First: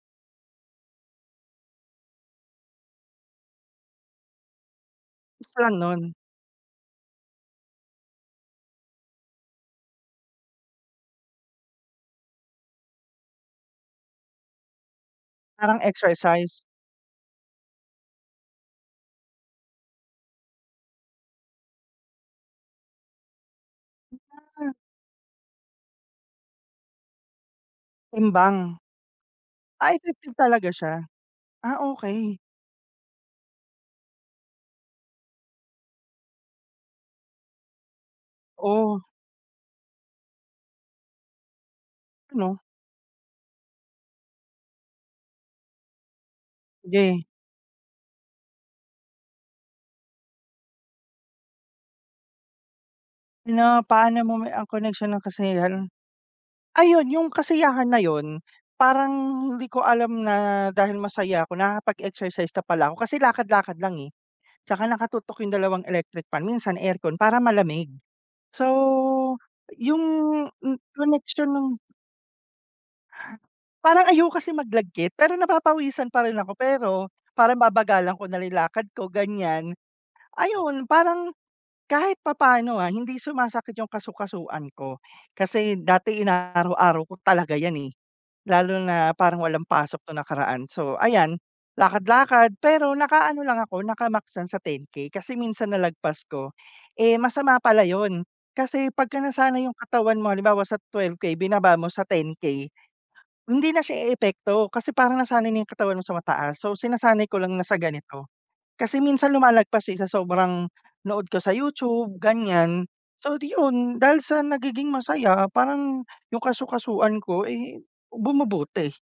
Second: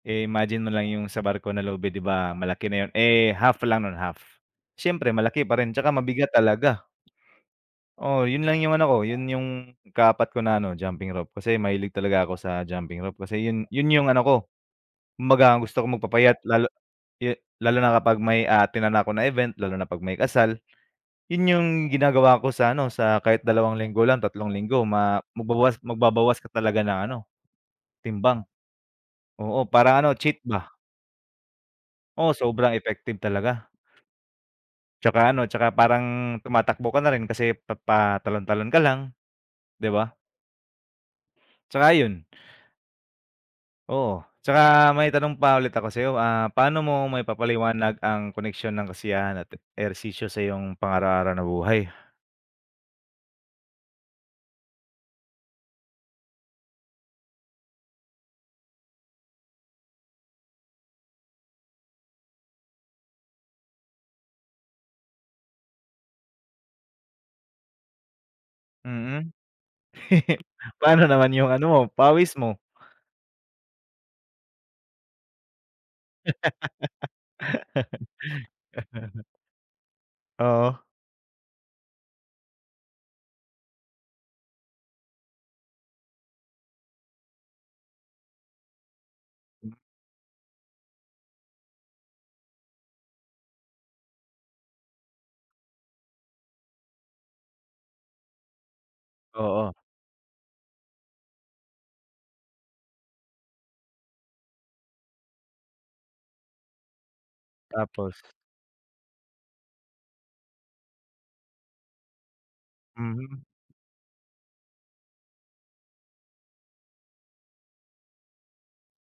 Imagine mo lang yung sa barko na lubid 'di ba malaki na yun eh, half lang no'n, half, siyempre malaki pa rin Palang 'tsaka 'non. mabigat talaga. Oo, yun lang yung ano ko, yun yung ika-4 ko na ano jumping rope kasi mahilig talaga ako sa jumping rope kasi yun yun yung ano ko, kumbaga ang Parang gusto ko magpapayat, exercise? lalo e lalo na kapag may a-attenan ako na event lalo na pag may kasal, yun yung ginagawa ko sa ano sa kahit 2 linggo lang, 3 linggo ma magbawas, magbabawas ka talaga ng ano, timbang. Timbang. Oo, Ah, para ano, effective cheat ba. talaga siya, ah, Oo, okey. sobrang effective talaga. 'Tsaka ano, 'tsaka parang tumatakbo ka na rin kasi pa patalon-talon ka Oh. lang. 'Di ba? 'Tsaka yun. Ano? Oo, 'tsaka may tanong pa ulit ako sa'yo ah, paano mo Sige. maipapaliwanag ang koneksyon ng kasiyahan at ehersisyo sa iyong pang-araw-araw na buhay? Pina paano mo ang koneksyon ng kasiyahan? Ayun yung kasiyahan na yun, parang hindi ko alam na dahil masaya ako nakakapag-exercise na pala ako kasi lakad-lakad lang eh. 'Tsaka naka-tutok yung 2 electric fan, minsan aircon para malamig. So, Mm. yung Pano naman yung connection ano nung mo, pawis mo? parang ayoko kasi mag-lagkit pero napapawisan pa rin ako pero, parang babagalan ko nalang lakad ko ganyan. Oo. Ayun, parang kahit papaano ah, hindi sumasakit yung kasu-kasuan ko, kasi dati ina-araw-araw ko talaga yan eh. Lalo na parang walang Hmm. pasok nung nakaraan, so ayan, lakad-lakad pero naka-ano lang ako, naka-max lang sa 10K kasi minsan nalagpas ko, eh, masama pala yun, kasi pagkanasanay Oo. yung katawan mo halimbawa sa 12K binaba mo sa 10K. Hindi na siya eepekto kasi parang nasanay na yung katawan mo sa mataas so sinasanay ko lang na sa Tapos. ganito. Kasi minsan lumalagpas din sa sobrang nood ko sa YouTube ganyan, so Mhm. iyon, dahil sa nagiging masaya parang, yung kasu-kasuan ko ay bumubuti.